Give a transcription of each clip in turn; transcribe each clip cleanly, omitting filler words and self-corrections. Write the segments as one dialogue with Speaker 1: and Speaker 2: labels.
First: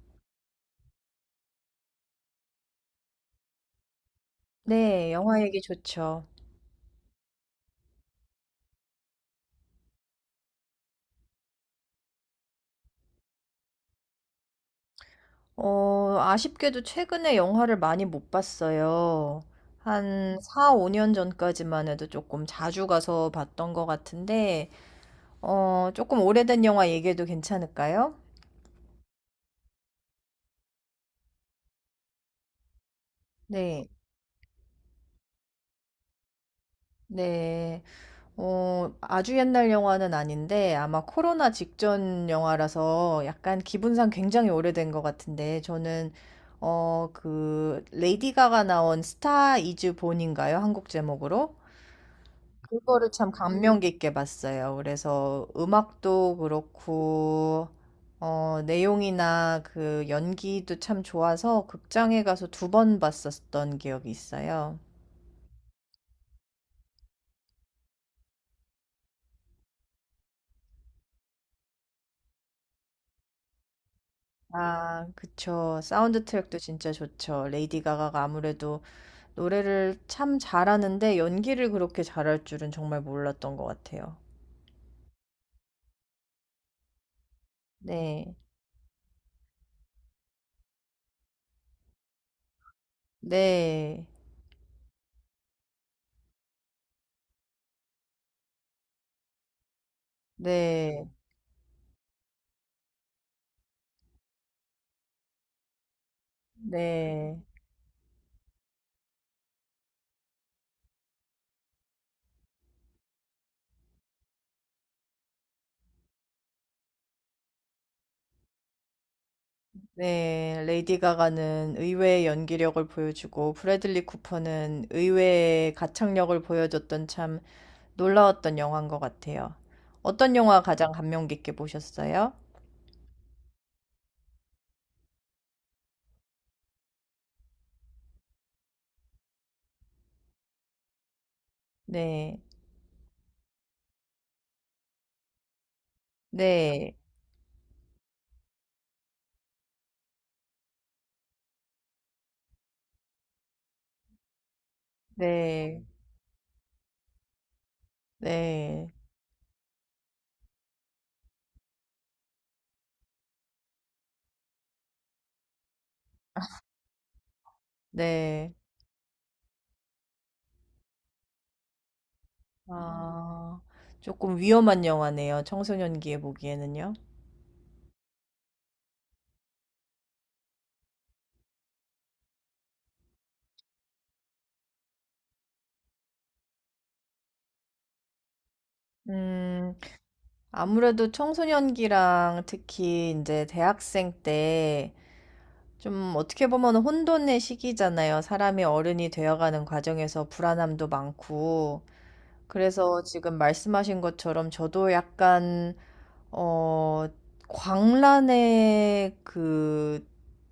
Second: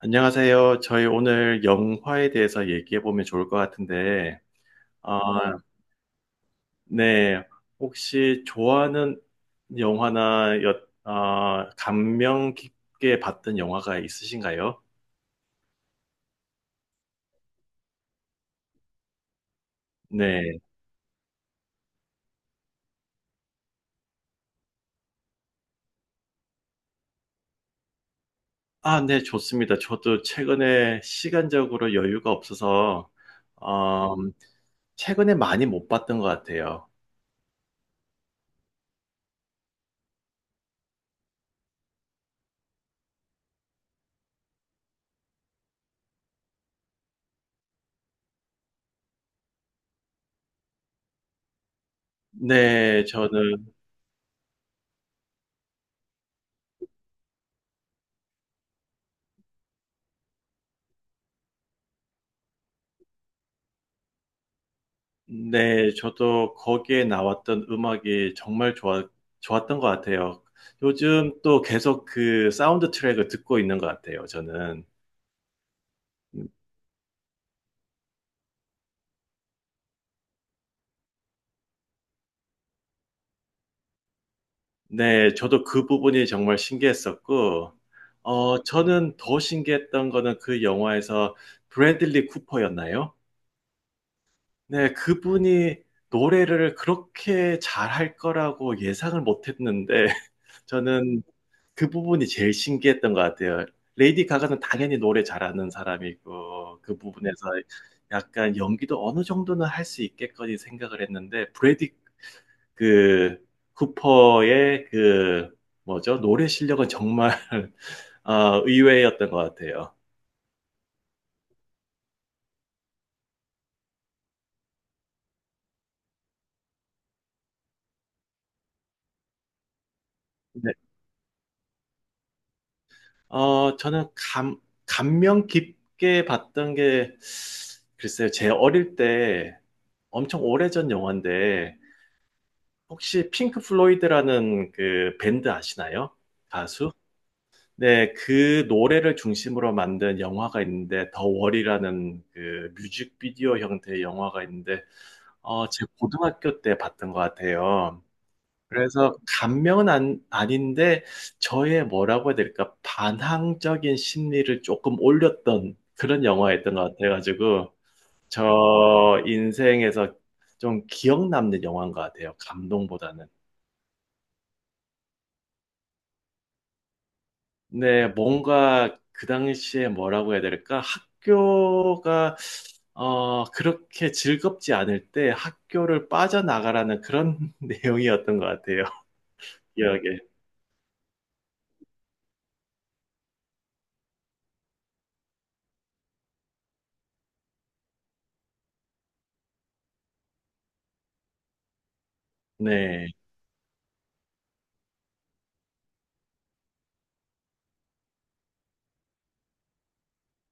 Speaker 1: 안녕하세요. 저희 오늘 영화에 대해서 얘기해 보면 좋을 것 같은데,
Speaker 2: 네,
Speaker 1: 아,
Speaker 2: 영화 얘기 좋죠.
Speaker 1: 네. 혹시 좋아하는 영화나 아, 감명 깊게 봤던 영화가 있으신가요?
Speaker 2: 아쉽게도 최근에 영화를 많이 못 봤어요. 한
Speaker 1: 네.
Speaker 2: 4, 5년 전까지만 해도 조금 자주 가서 봤던 것 같은데, 조금 오래된 영화 얘기해도 괜찮을까요?
Speaker 1: 아, 네, 좋습니다. 저도 최근에 시간적으로 여유가 없어서,
Speaker 2: 네,
Speaker 1: 음, 최근에 많이 못 봤던 것 같아요.
Speaker 2: 네. 아주 옛날 영화는 아닌데, 아마 코로나 직전 영화라서 약간 기분상 굉장히 오래된 것 같은데, 저는, 그, 레이디 가가 나온 스타 이즈 본인가요? 한국 제목으로?
Speaker 1: 네,
Speaker 2: 그거를 참
Speaker 1: 저는.
Speaker 2: 감명 깊게 봤어요. 그래서 음악도 그렇고, 내용이나 그 연기도 참 좋아서 극장에 가서 두 번 봤었던 기억이 있어요.
Speaker 1: 네, 저도 거기에 나왔던 음악이 정말 좋았던 것 같아요. 요즘 또 계속 그 사운드 트랙을 듣고 있는 것 같아요, 저는.
Speaker 2: 아, 그쵸. 사운드 트랙도 진짜 좋죠. 레이디 가가가 아무래도 노래를 참 잘하는데 연기를 그렇게 잘할 줄은 정말 몰랐던 것 같아요.
Speaker 1: 네, 저도 그 부분이 정말 신기했었고,
Speaker 2: 네.
Speaker 1: 저는 더 신기했던 거는 그 영화에서 브래들리 쿠퍼였나요?
Speaker 2: 네.
Speaker 1: 네, 그분이 노래를 그렇게 잘할 거라고 예상을 못 했는데,
Speaker 2: 네.
Speaker 1: 저는 그 부분이 제일 신기했던 것 같아요. 레이디 가가는 당연히 노래 잘하는 사람이고 그 부분에서
Speaker 2: 네.
Speaker 1: 약간 연기도 어느 정도는 할 수 있겠거니 생각을 했는데 브래디 그 쿠퍼의 그 뭐죠? 노래 실력은 정말 의외였던 것 같아요.
Speaker 2: 네. 레이디 가가는 의외의 연기력을 보여주고 브래들리 쿠퍼는 의외의 가창력을 보여줬던 참 놀라웠던 영화인 것 같아요. 어떤 영화
Speaker 1: 네.
Speaker 2: 가장 감명 깊게 보셨어요?
Speaker 1: 어, 저는 감, 감명 깊게 봤던 게 글쎄요. 제 어릴 때 엄청 오래전 영화인데
Speaker 2: 네.
Speaker 1: 혹시 핑크 플로이드라는 그 밴드 아시나요? 가수?
Speaker 2: 네.
Speaker 1: 네, 그 노래를 중심으로 만든 영화가 있는데 더 월이라는 그 뮤직비디오 형태의 영화가 있는데
Speaker 2: 네.
Speaker 1: 제 고등학교 때 봤던 것 같아요.
Speaker 2: 네.
Speaker 1: 그래서 감명은 안, 아닌데 저의 뭐라고 해야 될까 반항적인 심리를 조금 올렸던 그런 영화였던 것 같아가지고 저
Speaker 2: 네.
Speaker 1: 인생에서 좀 기억 남는 영화인 것 같아요. 감동보다는.
Speaker 2: 아, 조금 위험한 영화네요. 청소년기에 보기에는요.
Speaker 1: 네, 뭔가 그 당시에 뭐라고 해야 될까? 학교가 그렇게 즐겁지 않을 때 학교를 빠져나가라는 그런 내용이었던 것 같아요.
Speaker 2: 음.
Speaker 1: 기억에.
Speaker 2: 아무래도 청소년기랑 특히 이제 대학생 때 좀 어떻게 보면 혼돈의 시기잖아요. 사람이 어른이 되어가는 과정에서 불안함도 많고. 그래서
Speaker 1: 네.
Speaker 2: 지금 말씀하신 것처럼 저도 약간, 어, 광란의 그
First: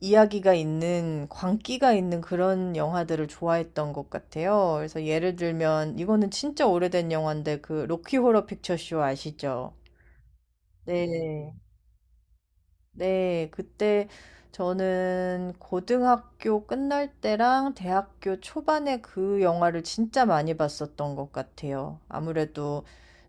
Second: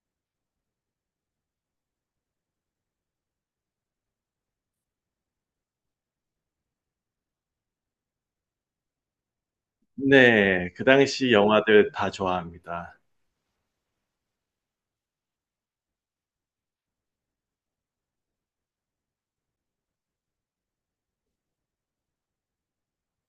Speaker 2: 이야기가 있는, 광기가 있는 그런 영화들을 좋아했던 것 같아요. 그래서 예를 들면, 이거는 진짜 오래된 영화인데, 그 로키 호러 픽처쇼 아시죠?
Speaker 1: 네. 그 당시
Speaker 2: 네.
Speaker 1: 영화들 다 좋아합니다.
Speaker 2: 네, 그때 저는 고등학교 끝날 때랑 대학교 초반에 그 영화를 진짜 많이 봤었던 것 같아요. 아무래도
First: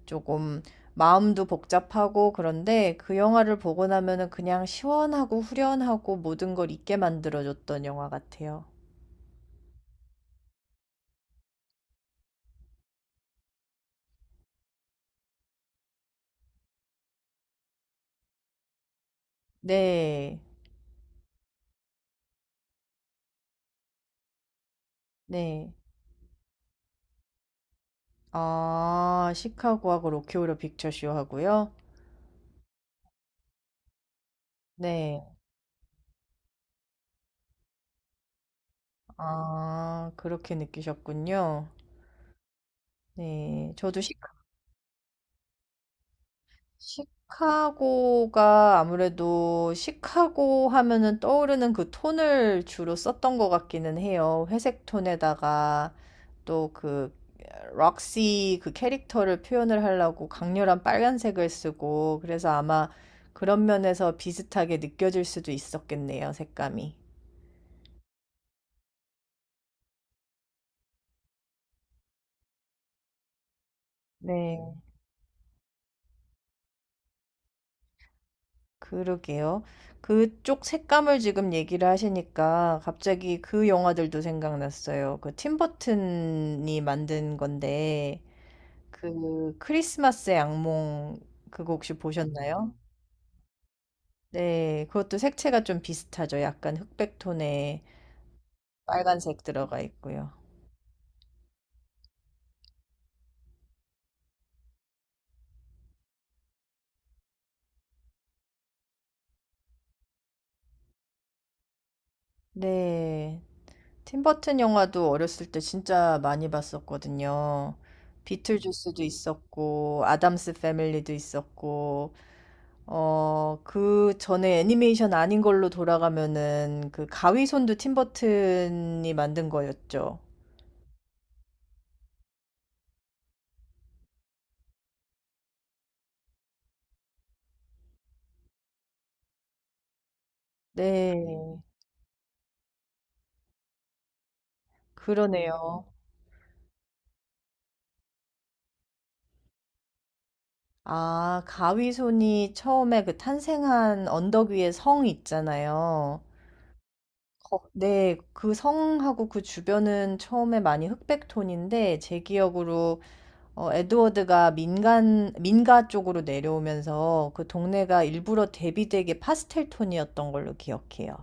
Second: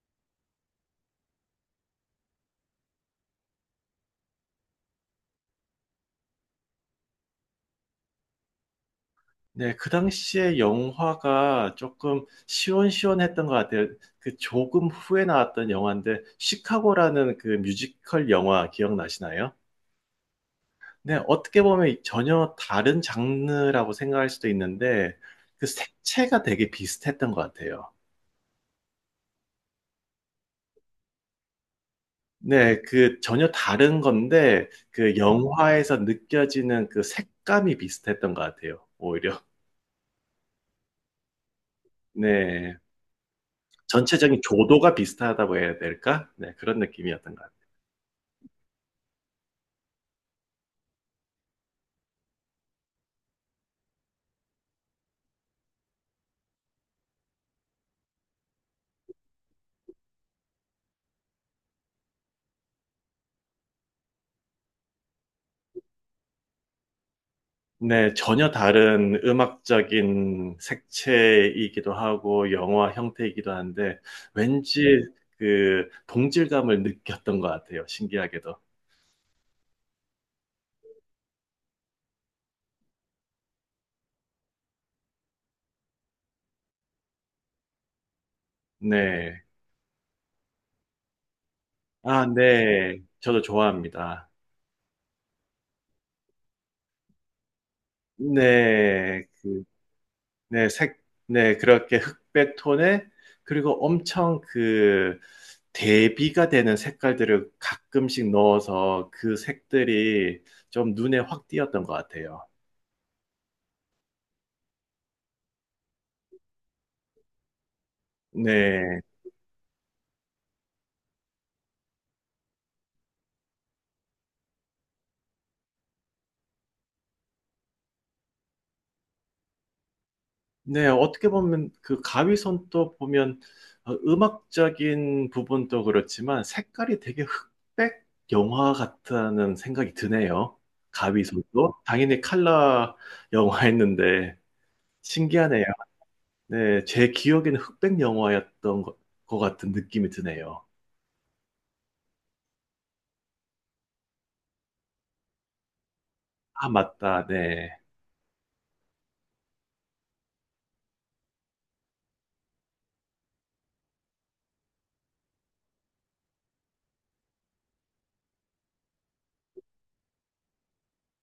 Speaker 2: 조금 마음도 복잡하고 그런데 그 영화를 보고 나면은 그냥 시원하고 후련하고 모든 걸 잊게 만들어줬던 영화 같아요.
Speaker 1: 네. 그 당시에 영화가 조금 시원시원했던 것 같아요. 그 조금 후에 나왔던 영화인데, 시카고라는 그 뮤지컬 영화 기억나시나요?
Speaker 2: 네,
Speaker 1: 네, 어떻게 보면 전혀 다른 장르라고 생각할 수도 있는데, 그
Speaker 2: 네.
Speaker 1: 색채가 되게 비슷했던 것 같아요.
Speaker 2: 아, 시카고하고 로키 호러 픽처쇼 하고요.
Speaker 1: 네, 그 전혀 다른 건데, 그
Speaker 2: 네.
Speaker 1: 영화에서 느껴지는 그 색감이 비슷했던 것 같아요, 오히려.
Speaker 2: 아, 그렇게 느끼셨군요.
Speaker 1: 네,
Speaker 2: 네. 저도 시
Speaker 1: 전체적인 조도가 비슷하다고 해야 될까? 네, 그런 느낌이었던 것 같아요.
Speaker 2: 시카고가 아무래도 시카고 하면은 떠오르는 그 톤을 주로 썼던 것 같기는 해요. 회색 톤에다가 또 그 록시 그 캐릭터를 표현을 하려고 강렬한 빨간색을 쓰고 그래서 아마 그런 면에서 비슷하게 느껴질 수도 있었겠네요, 색감이.
Speaker 1: 네, 전혀 다른 음악적인 색채이기도 하고 영화 형태이기도 한데
Speaker 2: 네.
Speaker 1: 왠지 그 동질감을 느꼈던 것 같아요. 신기하게도.
Speaker 2: 그러게요. 그쪽 색감을 지금 얘기를 하시니까 갑자기 그 영화들도 생각났어요. 그 팀버튼이 만든 건데
Speaker 1: 네.
Speaker 2: 그 크리스마스의 악몽 그거 혹시
Speaker 1: 아,
Speaker 2: 보셨나요? 음.
Speaker 1: 네. 저도 좋아합니다.
Speaker 2: 네, 그것도 색채가 좀 비슷하죠. 약간 흑백 톤에
Speaker 1: 네.
Speaker 2: 빨간색 들어가 있고요.
Speaker 1: 네, 네, 그렇게 흑백 톤에 그리고 엄청 그 대비가 되는 색깔들을 가끔씩 넣어서 그 색들이 좀 눈에 확 띄었던 것 같아요.
Speaker 2: 네, 팀버튼 영화도 어렸을 때 진짜 많이 봤었거든요.
Speaker 1: 네.
Speaker 2: 비틀주스도 있었고 아담스 패밀리도 있었고 그 전에 애니메이션 아닌 걸로 돌아가면은 그 가위손도 팀버튼이 만든 거였죠.
Speaker 1: 네, 어떻게 보면 그 가위손도 보면 음악적인 부분도 그렇지만 색깔이 되게 흑백 영화 같다는 생각이 드네요.
Speaker 2: 네,
Speaker 1: 가위손도 당연히 컬러 영화였는데 신기하네요.
Speaker 2: 그러네요.
Speaker 1: 네, 제 기억에는 것 같은 느낌이 드네요.
Speaker 2: 아, 가위손이 처음에 그 탄생한 언덕 위에 성 있잖아요.
Speaker 1: 아, 맞다. 네.
Speaker 2: 네, 그 성하고 그 주변은 처음에 많이 흑백톤인데 제 기억으로 에드워드가 민간 민가 쪽으로 내려오면서 그 동네가 일부러 대비되게 파스텔 톤이었던 걸로 기억해요.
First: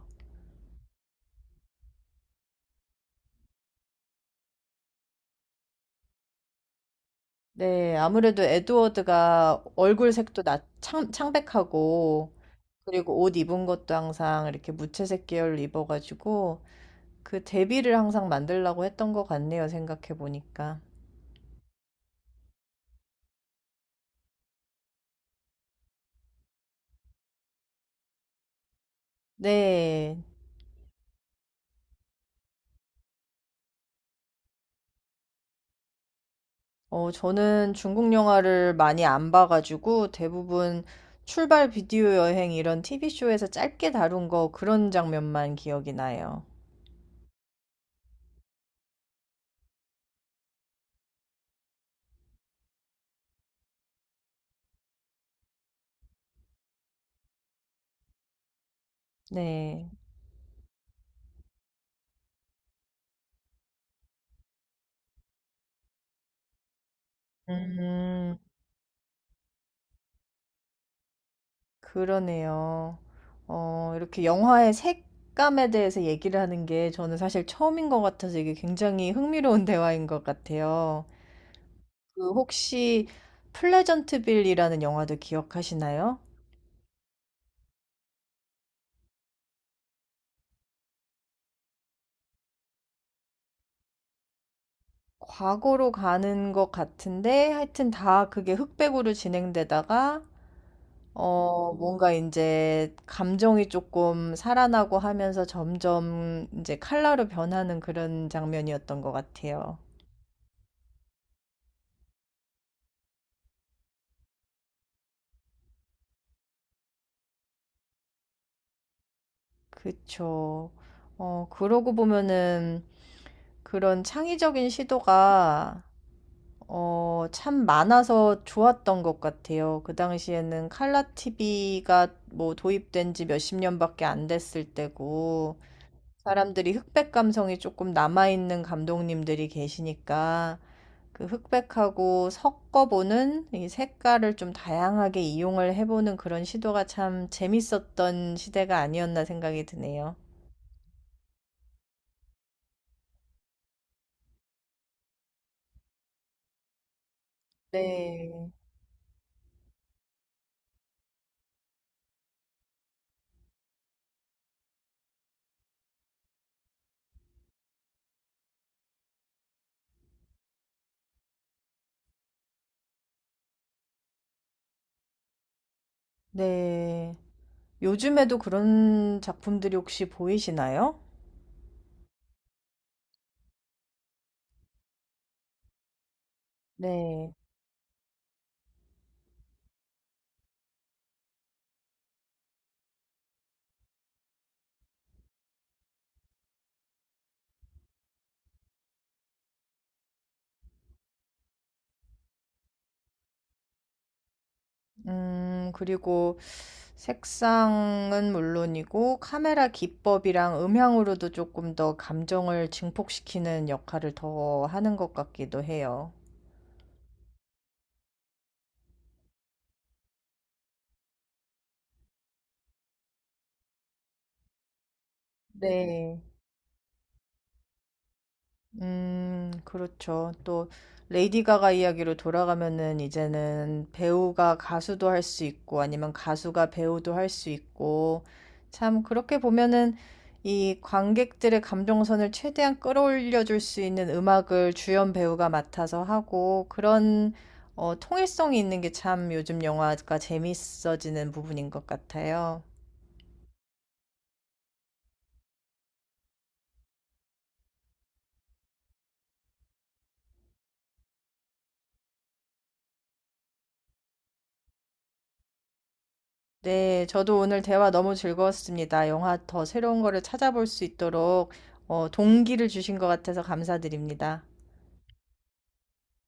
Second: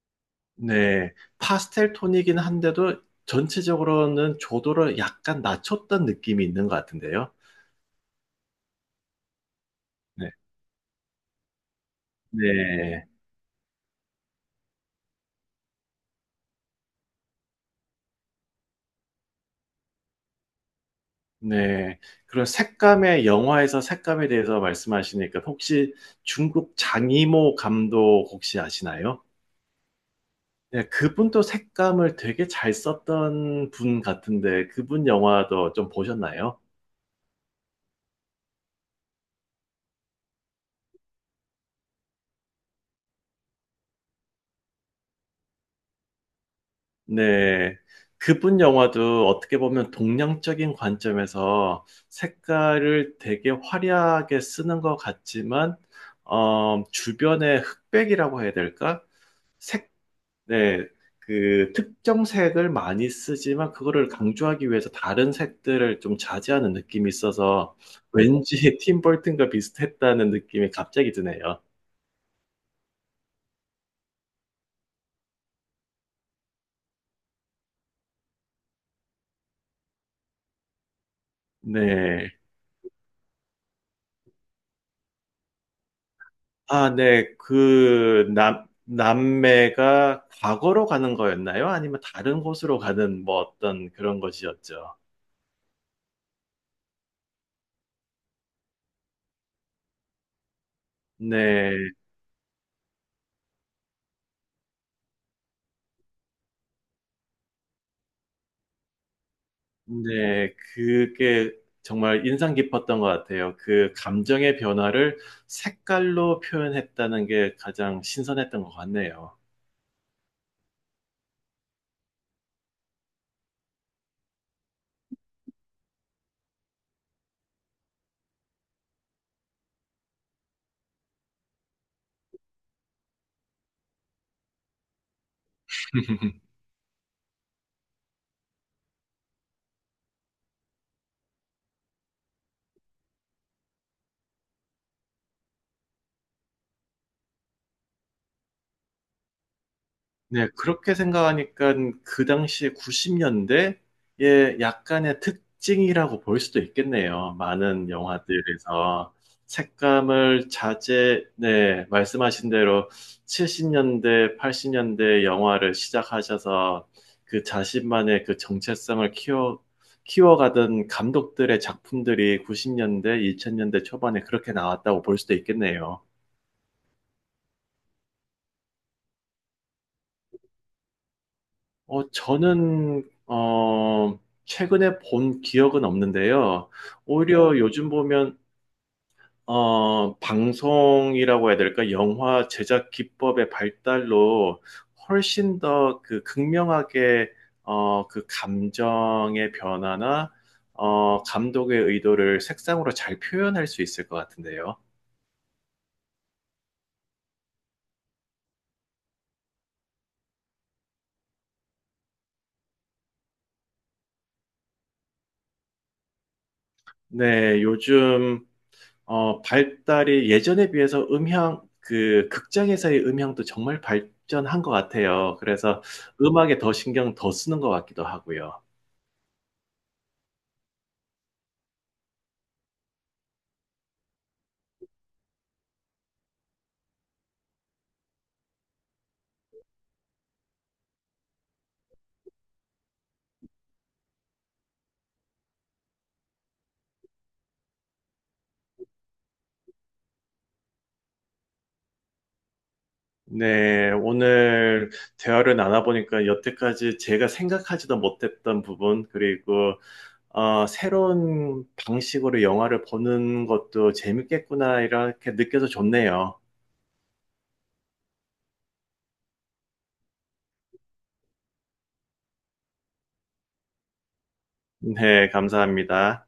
Speaker 1: 네. 파스텔 톤이긴 한데도 전체적으로는 조도를 약간 낮췄던 느낌이 있는 것 같은데요.
Speaker 2: 네, 아무래도 에드워드가 얼굴
Speaker 1: 네.
Speaker 2: 색도 창백하고,
Speaker 1: 네.
Speaker 2: 그리고 옷 입은 것도 항상 이렇게 무채색 계열로 입어가지고, 그 대비를 항상 만들려고 했던 것 같네요, 생각해보니까.
Speaker 1: 네. 그런 색감의 영화에서 색감에 대해서 말씀하시니까 혹시 중국 장이모 감독 혹시 아시나요?
Speaker 2: 네,
Speaker 1: 네, 그분도 색감을 되게 잘 썼던 분 같은데 그분 영화도 좀 보셨나요?
Speaker 2: 저는 중국 영화를 많이 안 봐가지고, 대부분 출발 비디오 여행 이런 TV쇼에서 짧게 다룬 거 그런 장면만 기억이 나요.
Speaker 1: 네. 그분 영화도 어떻게 보면 동양적인 관점에서 색깔을 되게 화려하게 쓰는 것 같지만, 주변의 흑백이라고 해야 될까?
Speaker 2: 네.
Speaker 1: 색 네, 그 특정 색을 많이 쓰지만 그거를 강조하기 위해서 다른 색들을 좀 자제하는 느낌이 있어서
Speaker 2: 음.
Speaker 1: 왠지 팀 버튼과 비슷했다는 느낌이 갑자기 드네요.
Speaker 2: 그러네요. 이렇게 영화의 색감에 대해서 얘기를 하는 게 저는 사실 처음인 것 같아서 이게 굉장히 흥미로운 대화인 것 같아요.
Speaker 1: 네.
Speaker 2: 그 혹시 플레전트빌이라는 영화도 기억하시나요?
Speaker 1: 아, 네. 그 남매가 과거로 가는 거였나요? 아니면 다른 곳으로 가는 뭐 어떤 그런 것이었죠.
Speaker 2: 과거로 가는 것 같은데 하여튼 다 그게 흑백으로 진행되다가
Speaker 1: 네.
Speaker 2: 뭔가 이제 감정이 조금 살아나고 하면서 점점 이제 칼라로 변하는 그런 장면이었던 것 같아요.
Speaker 1: 네, 그게 정말 인상 깊었던 것 같아요. 그 감정의 변화를 색깔로 표현했다는 게 가장 신선했던 것 같네요.
Speaker 2: 그쵸. 그러고 보면은 그런 창의적인 시도가 참 많아서 좋았던 것 같아요. 그 당시에는 칼라 TV가 뭐 도입된 지 몇 십 년밖에 안 됐을 때고, 사람들이 흑백 감성이 조금 남아있는 감독님들이 계시니까, 그 흑백하고 섞어보는 이 색깔을 좀 다양하게 이용을 해보는 그런 시도가 참 재밌었던 시대가 아니었나 생각이 드네요.
Speaker 1: 네, 그렇게 생각하니까 그 당시에 90년대의 약간의 특징이라고 볼 수도 있겠네요. 많은
Speaker 2: 네.
Speaker 1: 영화들에서 네, 말씀하신 대로 70년대, 80년대 영화를 시작하셔서 그 자신만의 그 정체성을 키워가던 감독들의 작품들이 90년대, 2000년대 초반에 그렇게 나왔다고 볼 수도 있겠네요.
Speaker 2: 네. 요즘에도 그런 작품들이 혹시 보이시나요?
Speaker 1: 어, 저는, 어, 최근에 본 기억은 없는데요.
Speaker 2: 네.
Speaker 1: 오히려 요즘 보면, 방송이라고 해야 될까? 영화 제작 기법의 발달로 훨씬 더 그 극명하게, 그 감정의 변화나, 감독의 의도를 색상으로 잘 표현할 수 있을 것 같은데요.
Speaker 2: 그리고 색상은 물론이고 카메라 기법이랑 음향으로도 조금 더 감정을 증폭시키는 역할을 더 하는 것 같기도 해요.
Speaker 1: 네, 요즘, 발달이 예전에 비해서 음향, 그 극장에서의 음향도 정말 발전한 것 같아요. 그래서
Speaker 2: 네.
Speaker 1: 음악에 더 신경 더 쓰는 것 같기도 하고요.
Speaker 2: 그렇죠. 또 레이디 가가 이야기로 돌아가면은 이제는 배우가 가수도 할 수 있고 아니면 가수가 배우도 할 수 있고 참 그렇게 보면은 이 관객들의 감정선을 최대한 끌어올려 줄 수 있는 음악을 주연 배우가 맡아서 하고 그런 통일성이 있는 게 참 요즘 영화가 재밌어지는 부분인 것 같아요.
Speaker 1: 네, 오늘 대화를 나눠보니까 여태까지 제가 생각하지도 못했던 부분, 그리고 새로운 방식으로 영화를 보는 것도 재밌겠구나, 이렇게 느껴서 좋네요.
Speaker 2: 네, 저도 오늘 대화 너무 즐거웠습니다. 영화 더 새로운 거를 찾아볼 수 있도록 동기를 주신 것 같아서 감사드립니다.
Speaker 1: 네, 감사합니다.